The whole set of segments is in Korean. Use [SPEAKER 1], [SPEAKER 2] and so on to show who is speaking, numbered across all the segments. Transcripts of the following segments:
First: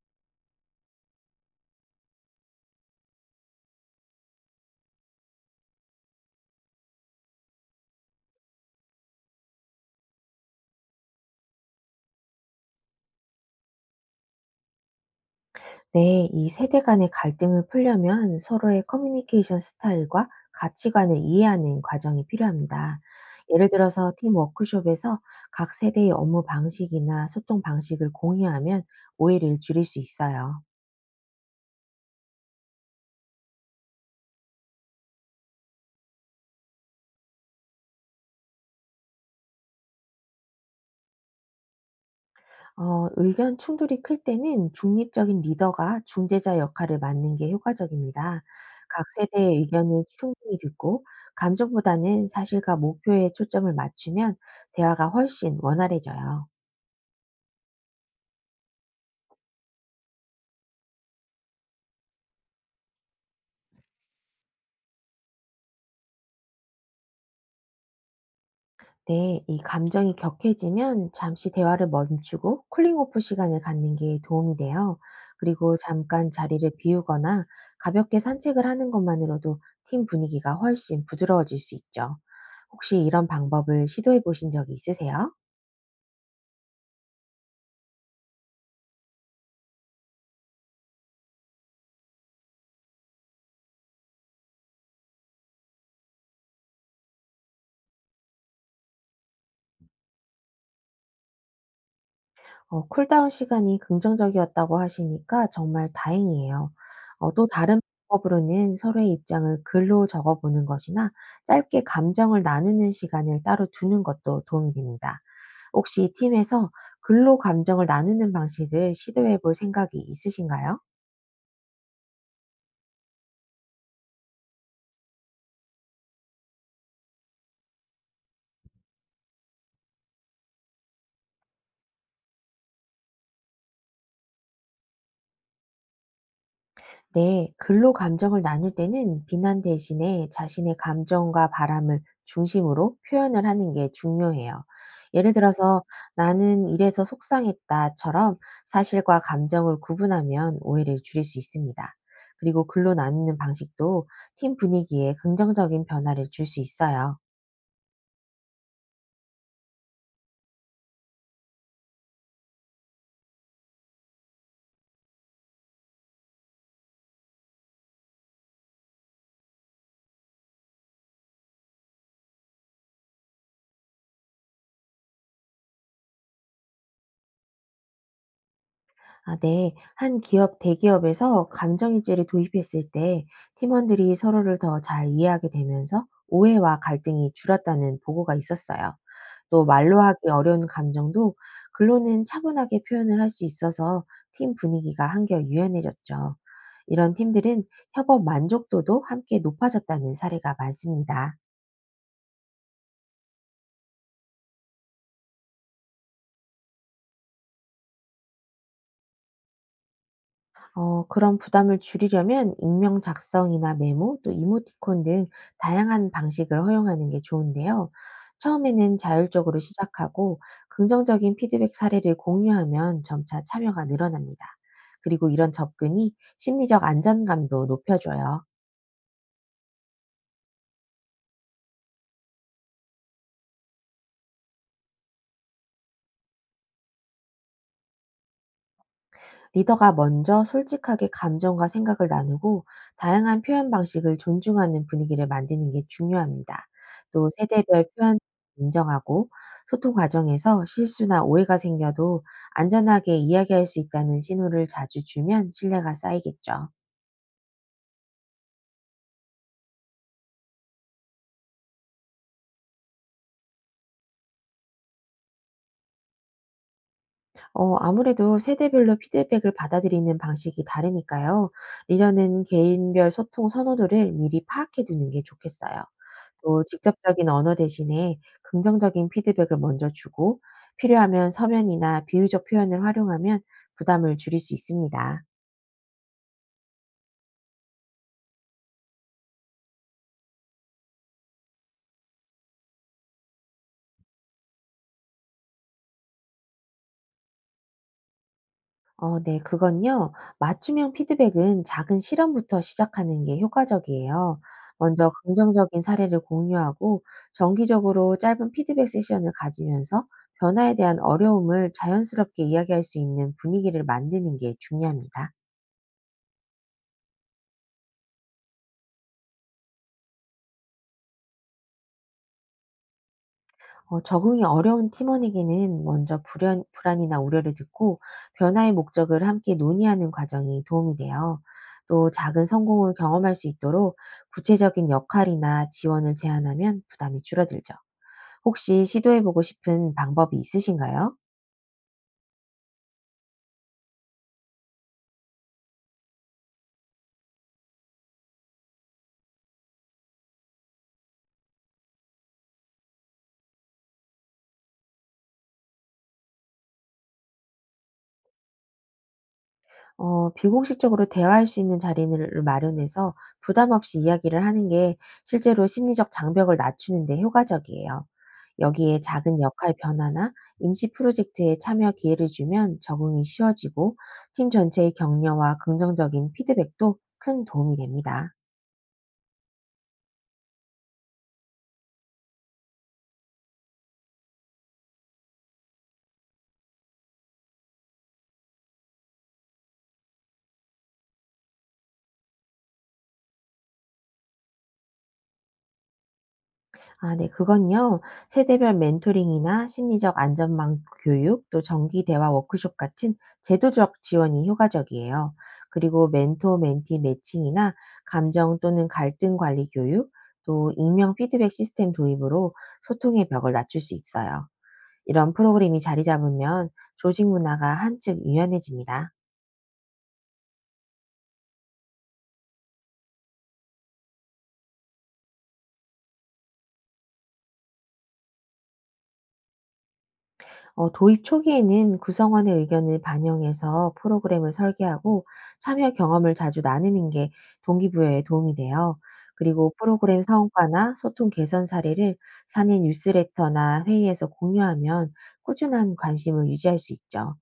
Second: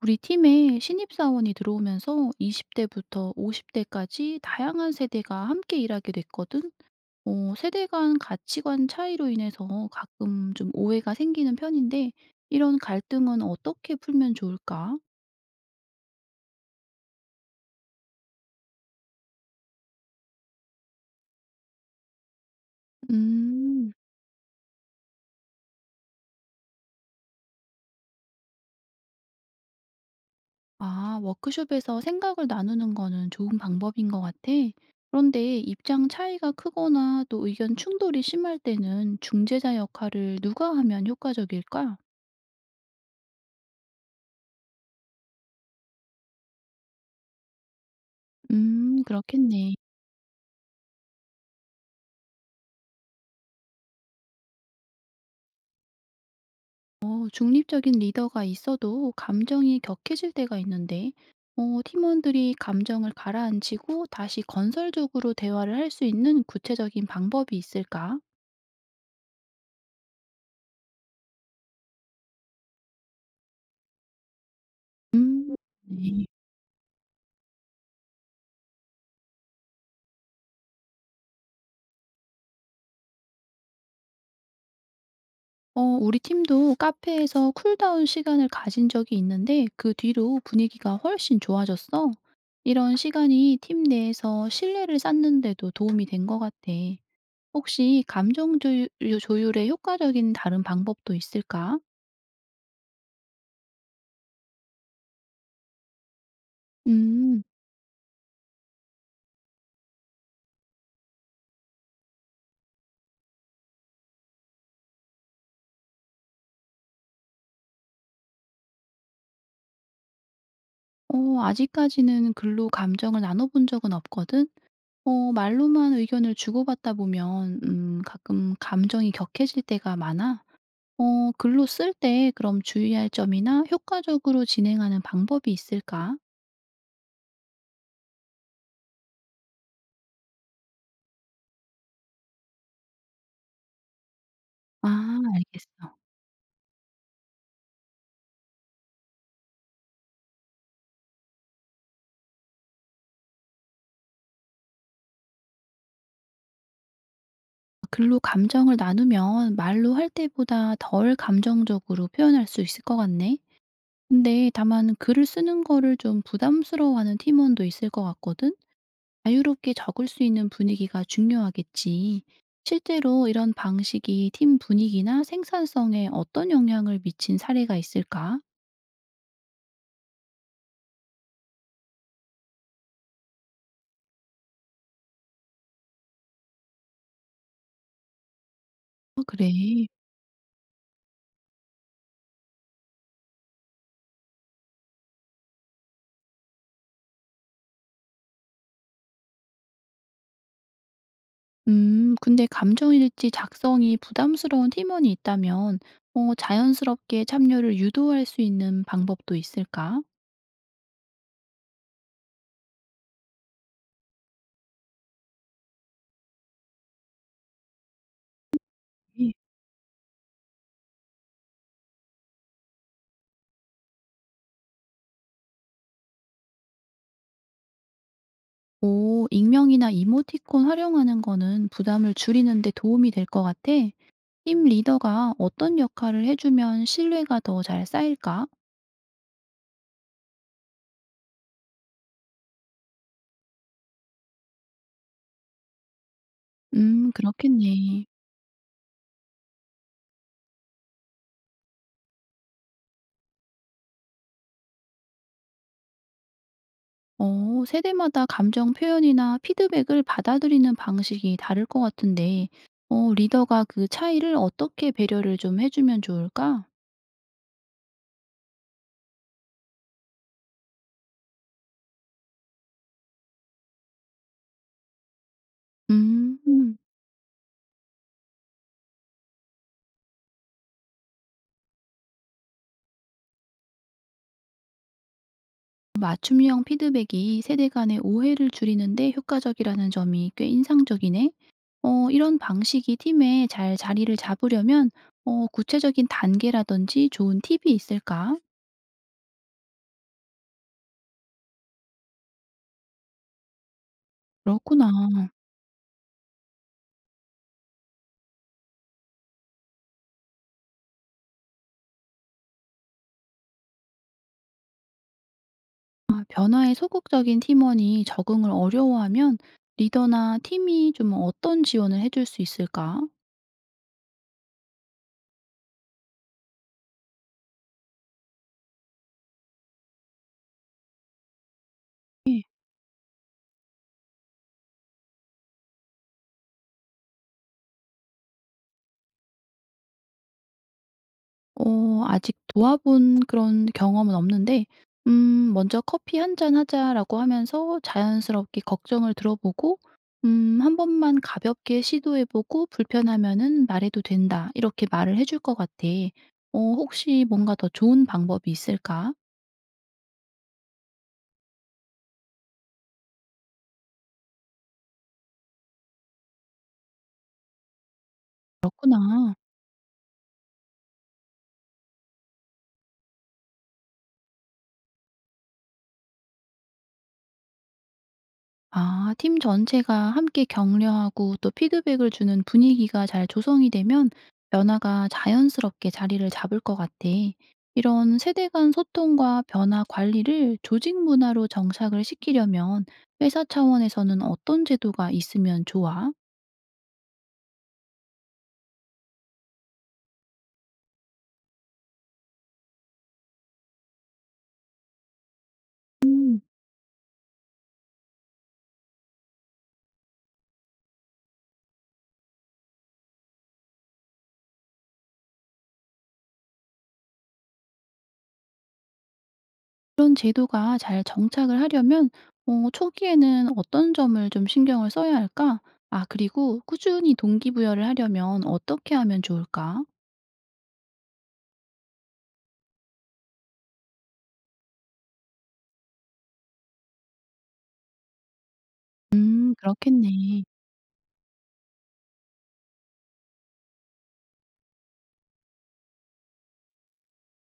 [SPEAKER 1] 우리 팀에 신입사원이 들어오면서 20대부터 50대까지 다양한 세대가 함께 일하게 됐거든. 세대 간 가치관 차이로 인해서 가끔 좀 오해가 생기는 편인데, 이런 갈등은 어떻게 풀면 좋을까?
[SPEAKER 2] 네, 이 세대 간의 갈등을 풀려면 서로의 커뮤니케이션 스타일과 가치관을 이해하는 과정이 필요합니다. 예를
[SPEAKER 1] 음,
[SPEAKER 2] 들어서 팀 워크숍에서 각 세대의 업무 방식이나 소통 방식을 공유하면 오해를 줄일 수 있어요.
[SPEAKER 1] 아, 워크숍에서 생각을 나누는 거는 좋은 방법인 것 같아. 그런데 입장 차이가 크거나 또 의견 충돌이 심할 때는 중재자 역할을 누가 하면 효과적일까?
[SPEAKER 2] 의견 충돌이 클 때는 중립적인 리더가 중재자 역할을 맡는 게 효과적입니다. 각 세대의
[SPEAKER 1] 그렇겠네.
[SPEAKER 2] 의견을 충분히 듣고 감정보다는 사실과 목표에 초점을 맞추면 대화가 훨씬 원활해져요.
[SPEAKER 1] 중립적인 리더가 있어도 감정이 격해질 때가 있는데, 팀원들이 감정을 가라앉히고 다시 건설적으로 대화를 할 수 있는 구체적인 방법이 있을까?
[SPEAKER 2] 네, 이 감정이 격해지면 잠시 대화를 멈추고 쿨링오프 시간을 갖는 게 도움이 돼요.
[SPEAKER 1] 음,
[SPEAKER 2] 그리고
[SPEAKER 1] 네.
[SPEAKER 2] 잠깐 자리를 비우거나 가볍게 산책을 하는 것만으로도 팀 분위기가 훨씬 부드러워질 수 있죠. 혹시 이런 방법을 시도해 보신 적이 있으세요?
[SPEAKER 1] 우리 팀도 카페에서 쿨다운 시간을 가진 적이 있는데, 그 뒤로 분위기가 훨씬 좋아졌어. 이런 시간이 팀 내에서 신뢰를 쌓는데도 도움이 된 것 같아. 혹시 감정 조율, 조율에 효과적인 다른 방법도 있을까?
[SPEAKER 2] 쿨다운 시간이 긍정적이었다고 하시니까 정말 다행이에요. 어,
[SPEAKER 1] 음.
[SPEAKER 2] 또 다른 방법으로는 서로의 입장을 글로 적어보는 것이나 짧게 감정을 나누는 시간을 따로 두는 것도 도움이 됩니다. 혹시 이 팀에서 근로 감정을 나누는 방식을 시도해 볼 생각이 있으신가요?
[SPEAKER 1] 아직까지는 글로 감정을 나눠 본 적은 없거든. 말로만 의견을 주고받다 보면 가끔 감정이 격해질 때가 많아. 글로 쓸 때 그럼 주의할 점이나 효과적으로 진행하는 방법이 있을까?
[SPEAKER 2] 네, 근로 감정을 나눌 때는 비난 대신에 자신의 감정과 바람을 중심으로 표현을 하는 게 중요해요.
[SPEAKER 1] 아
[SPEAKER 2] 예를
[SPEAKER 1] 알겠어.
[SPEAKER 2] 들어서 "나는 이래서 속상했다."처럼 사실과 감정을 구분하면 오해를 줄일 수 있습니다. 그리고 글로 나누는 방식도 팀 분위기에 긍정적인 변화를 줄 수 있어요.
[SPEAKER 1] 글로 감정을 나누면 말로 할 때보다 덜 감정적으로 표현할 수 있을 것 같네. 근데 다만 글을 쓰는 거를 좀 부담스러워하는 팀원도 있을 것 같거든. 자유롭게 적을 수 있는 분위기가 중요하겠지. 실제로 이런 방식이 팀 분위기나 생산성에 어떤 영향을 미친 사례가 있을까?
[SPEAKER 2] 아 네. 한 기업 대기업에서 감정인지를 도입했을 때 팀원들이 서로를 더 잘 이해하게 되면서 오해와 갈등이 줄었다는 보고가 있었어요.
[SPEAKER 1] 아, 그래.
[SPEAKER 2] 또 말로 하기 어려운 감정도 글로는 차분하게 표현을 할 수 있어서 팀 분위기가 한결 유연해졌죠. 이런 팀들은 협업 만족도도 함께 높아졌다는 사례가 많습니다.
[SPEAKER 1] 근데 감정일지 작성이 부담스러운 팀원이 있다면, 자연스럽게 참여를 유도할 수 있는 방법도 있을까?
[SPEAKER 2] 그런 부담을 줄이려면 익명 작성이나 메모, 또 이모티콘 등 다양한 방식을 허용하는 게 좋은데요. 처음에는
[SPEAKER 1] 예.
[SPEAKER 2] 자율적으로 시작하고 긍정적인 피드백 사례를 공유하면 점차 참여가 늘어납니다. 그리고 이런 접근이 심리적 안전감도 높여줘요.
[SPEAKER 1] 오, 익명이나 이모티콘 활용하는 거는 부담을 줄이는 데 도움이 될 것 같아. 팀 리더가 어떤 역할을 해주면 신뢰가 더 잘 쌓일까?
[SPEAKER 2] 리더가 먼저 솔직하게 감정과 생각을 나누고 다양한 표현 방식을 존중하는 분위기를 만드는 게 중요합니다. 또 세대별
[SPEAKER 1] 그렇겠네.
[SPEAKER 2] 표현 인정하고 소통 과정에서 실수나 오해가 생겨도 안전하게 이야기할 수 있다는 신호를 자주 주면 신뢰가 쌓이겠죠.
[SPEAKER 1] 세대마다 감정 표현이나 피드백을 받아들이는 방식이 다를 것 같은데 리더가 그 차이를 어떻게 배려를 좀 해 주면 좋을까?
[SPEAKER 2] 아무래도 세대별로 피드백을 받아들이는 방식이 다르니까요. 리더는 개인별 소통 선호도를 미리 파악해 두는 게 좋겠어요. 또
[SPEAKER 1] 음.
[SPEAKER 2] 직접적인 언어 대신에 긍정적인 피드백을 먼저 주고 필요하면 서면이나 비유적 표현을 활용하면 부담을 줄일 수 있습니다.
[SPEAKER 1] 맞춤형 피드백이 세대 간의 오해를 줄이는 데 효과적이라는 점이 꽤 인상적이네. 이런 방식이 팀에 잘 자리를 잡으려면 구체적인 단계라든지 좋은 팁이 있을까?
[SPEAKER 2] 어 네. 그건요. 맞춤형 피드백은 작은 실험부터 시작하는 게 효과적이에요. 먼저
[SPEAKER 1] 그렇구나.
[SPEAKER 2] 긍정적인 사례를 공유하고 정기적으로 짧은 피드백 세션을 가지면서 변화에 대한 어려움을 자연스럽게 이야기할 수 있는 분위기를 만드는 게 중요합니다.
[SPEAKER 1] 아, 변화에 소극적인 팀원이 적응을 어려워하면 리더나 팀이 좀 어떤 지원을 해줄 수 있을까?
[SPEAKER 2] 적응이 어려운 팀원에게는 먼저 불안 불안이나 우려를 듣고 변화의 목적을 함께 논의하는 과정이 도움이 돼요. 또
[SPEAKER 1] 예.
[SPEAKER 2] 작은 성공을 경험할 수 있도록 구체적인 역할이나 지원을 제안하면 부담이 줄어들죠. 혹시 시도해 보고 싶은 방법이 있으신가요?
[SPEAKER 1] 아직 도와본 그런 경험은 없는데, 먼저 커피 한 잔 하자라고 하면서 자연스럽게 걱정을 들어보고, 한 번만 가볍게 시도해보고 불편하면은 말해도 된다. 이렇게 말을 해줄 것 같아. 혹시 뭔가 더 좋은 방법이 있을까?
[SPEAKER 2] 비공식적으로 대화할 수 있는 자리를 마련해서 부담 없이 이야기를 하는 게 실제로 심리적 장벽을 낮추는 데 효과적이에요. 여기에
[SPEAKER 1] 그렇구나.
[SPEAKER 2] 작은 역할 변화나 임시 프로젝트에 참여 기회를 주면 적응이 쉬워지고 팀 전체의 격려와 긍정적인 피드백도 큰 도움이 됩니다.
[SPEAKER 1] 아 팀 전체가 함께 격려하고 또 피드백을 주는 분위기가 잘 조성이 되면 변화가 자연스럽게 자리를 잡을 것 같아. 이런 세대 간 소통과 변화 관리를 조직 문화로 정착을 시키려면 회사 차원에서는 어떤 제도가 있으면 좋아?
[SPEAKER 2] 아 네. 그건요. 세대별 멘토링이나 심리적 안전망 교육, 또 정기 대화 워크숍 같은 제도적 지원이 효과적이에요. 그리고
[SPEAKER 1] 음.
[SPEAKER 2] 멘토 멘티 매칭이나 감정 또는 갈등 관리 교육, 또 익명 피드백 시스템 도입으로 소통의 벽을 낮출 수 있어요. 이런 프로그램이 자리 잡으면 조직 문화가 한층 유연해집니다.
[SPEAKER 1] 이런 제도가 잘 정착을 하려면 초기에는 어떤 점을 좀 신경을 써야 할까? 아 그리고 꾸준히 동기부여를 하려면 어떻게 하면 좋을까?
[SPEAKER 2] 도입 초기에는 구성원의 의견을 반영해서 프로그램을 설계하고 참여 경험을 자주 나누는 게 동기부여에 도움이 돼요. 그리고 프로그램
[SPEAKER 1] 그렇겠네.
[SPEAKER 2] 성과나 소통 개선 사례를 사내 뉴스레터나 회의에서 공유하면 꾸준한 관심을 유지할 수 있죠.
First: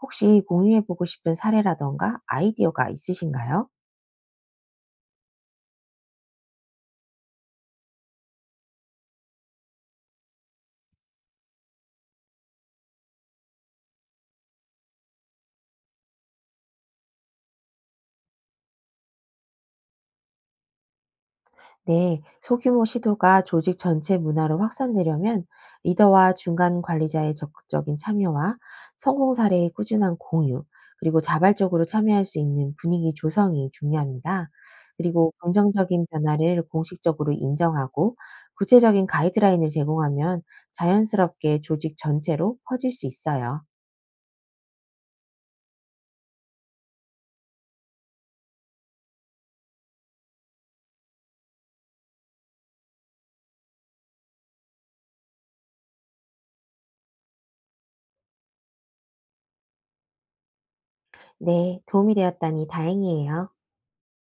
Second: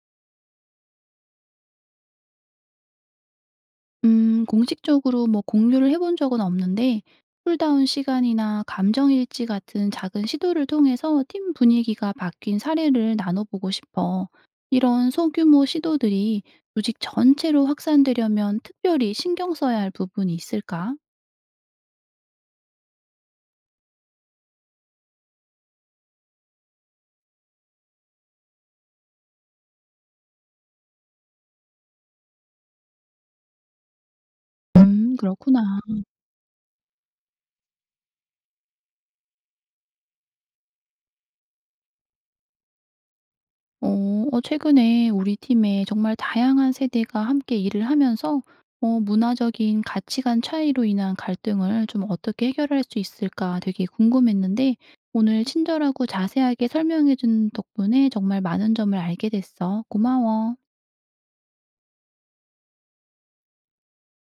[SPEAKER 2] 혹시 공유해보고 싶은 사례라던가 아이디어가 있으신가요?
[SPEAKER 1] 공식적으로 뭐 공유를 해본 적은 없는데 쿨다운 시간이나 감정 일지 같은 작은 시도를 통해서 팀 분위기가 바뀐 사례를 나눠 보고 싶어. 이런 소규모 시도들이 조직 전체로 확산되려면 특별히 신경 써야 할 부분이 있을까?
[SPEAKER 2] 네, 소규모 시도가 조직 전체 문화로 확산되려면 리더와 중간 관리자의 적극적인 참여와 성공 사례의 꾸준한 공유, 그리고 자발적으로 참여할 수 있는 분위기 조성이 중요합니다. 그리고
[SPEAKER 1] 그렇구나.
[SPEAKER 2] 긍정적인 변화를 공식적으로 인정하고 구체적인 가이드라인을 제공하면 자연스럽게 조직 전체로 퍼질 수 있어요.
[SPEAKER 1] 최근에 우리 팀에 정말 다양한 세대가 함께 일을 하면서 문화적인 가치관 차이로 인한 갈등을 좀 어떻게 해결할 수 있을까 되게 궁금했는데 오늘 친절하고 자세하게 설명해준 덕분에 정말 많은 점을 알게 됐어. 고마워.
[SPEAKER 2] 네, 도움이 되었다니 다행이에요.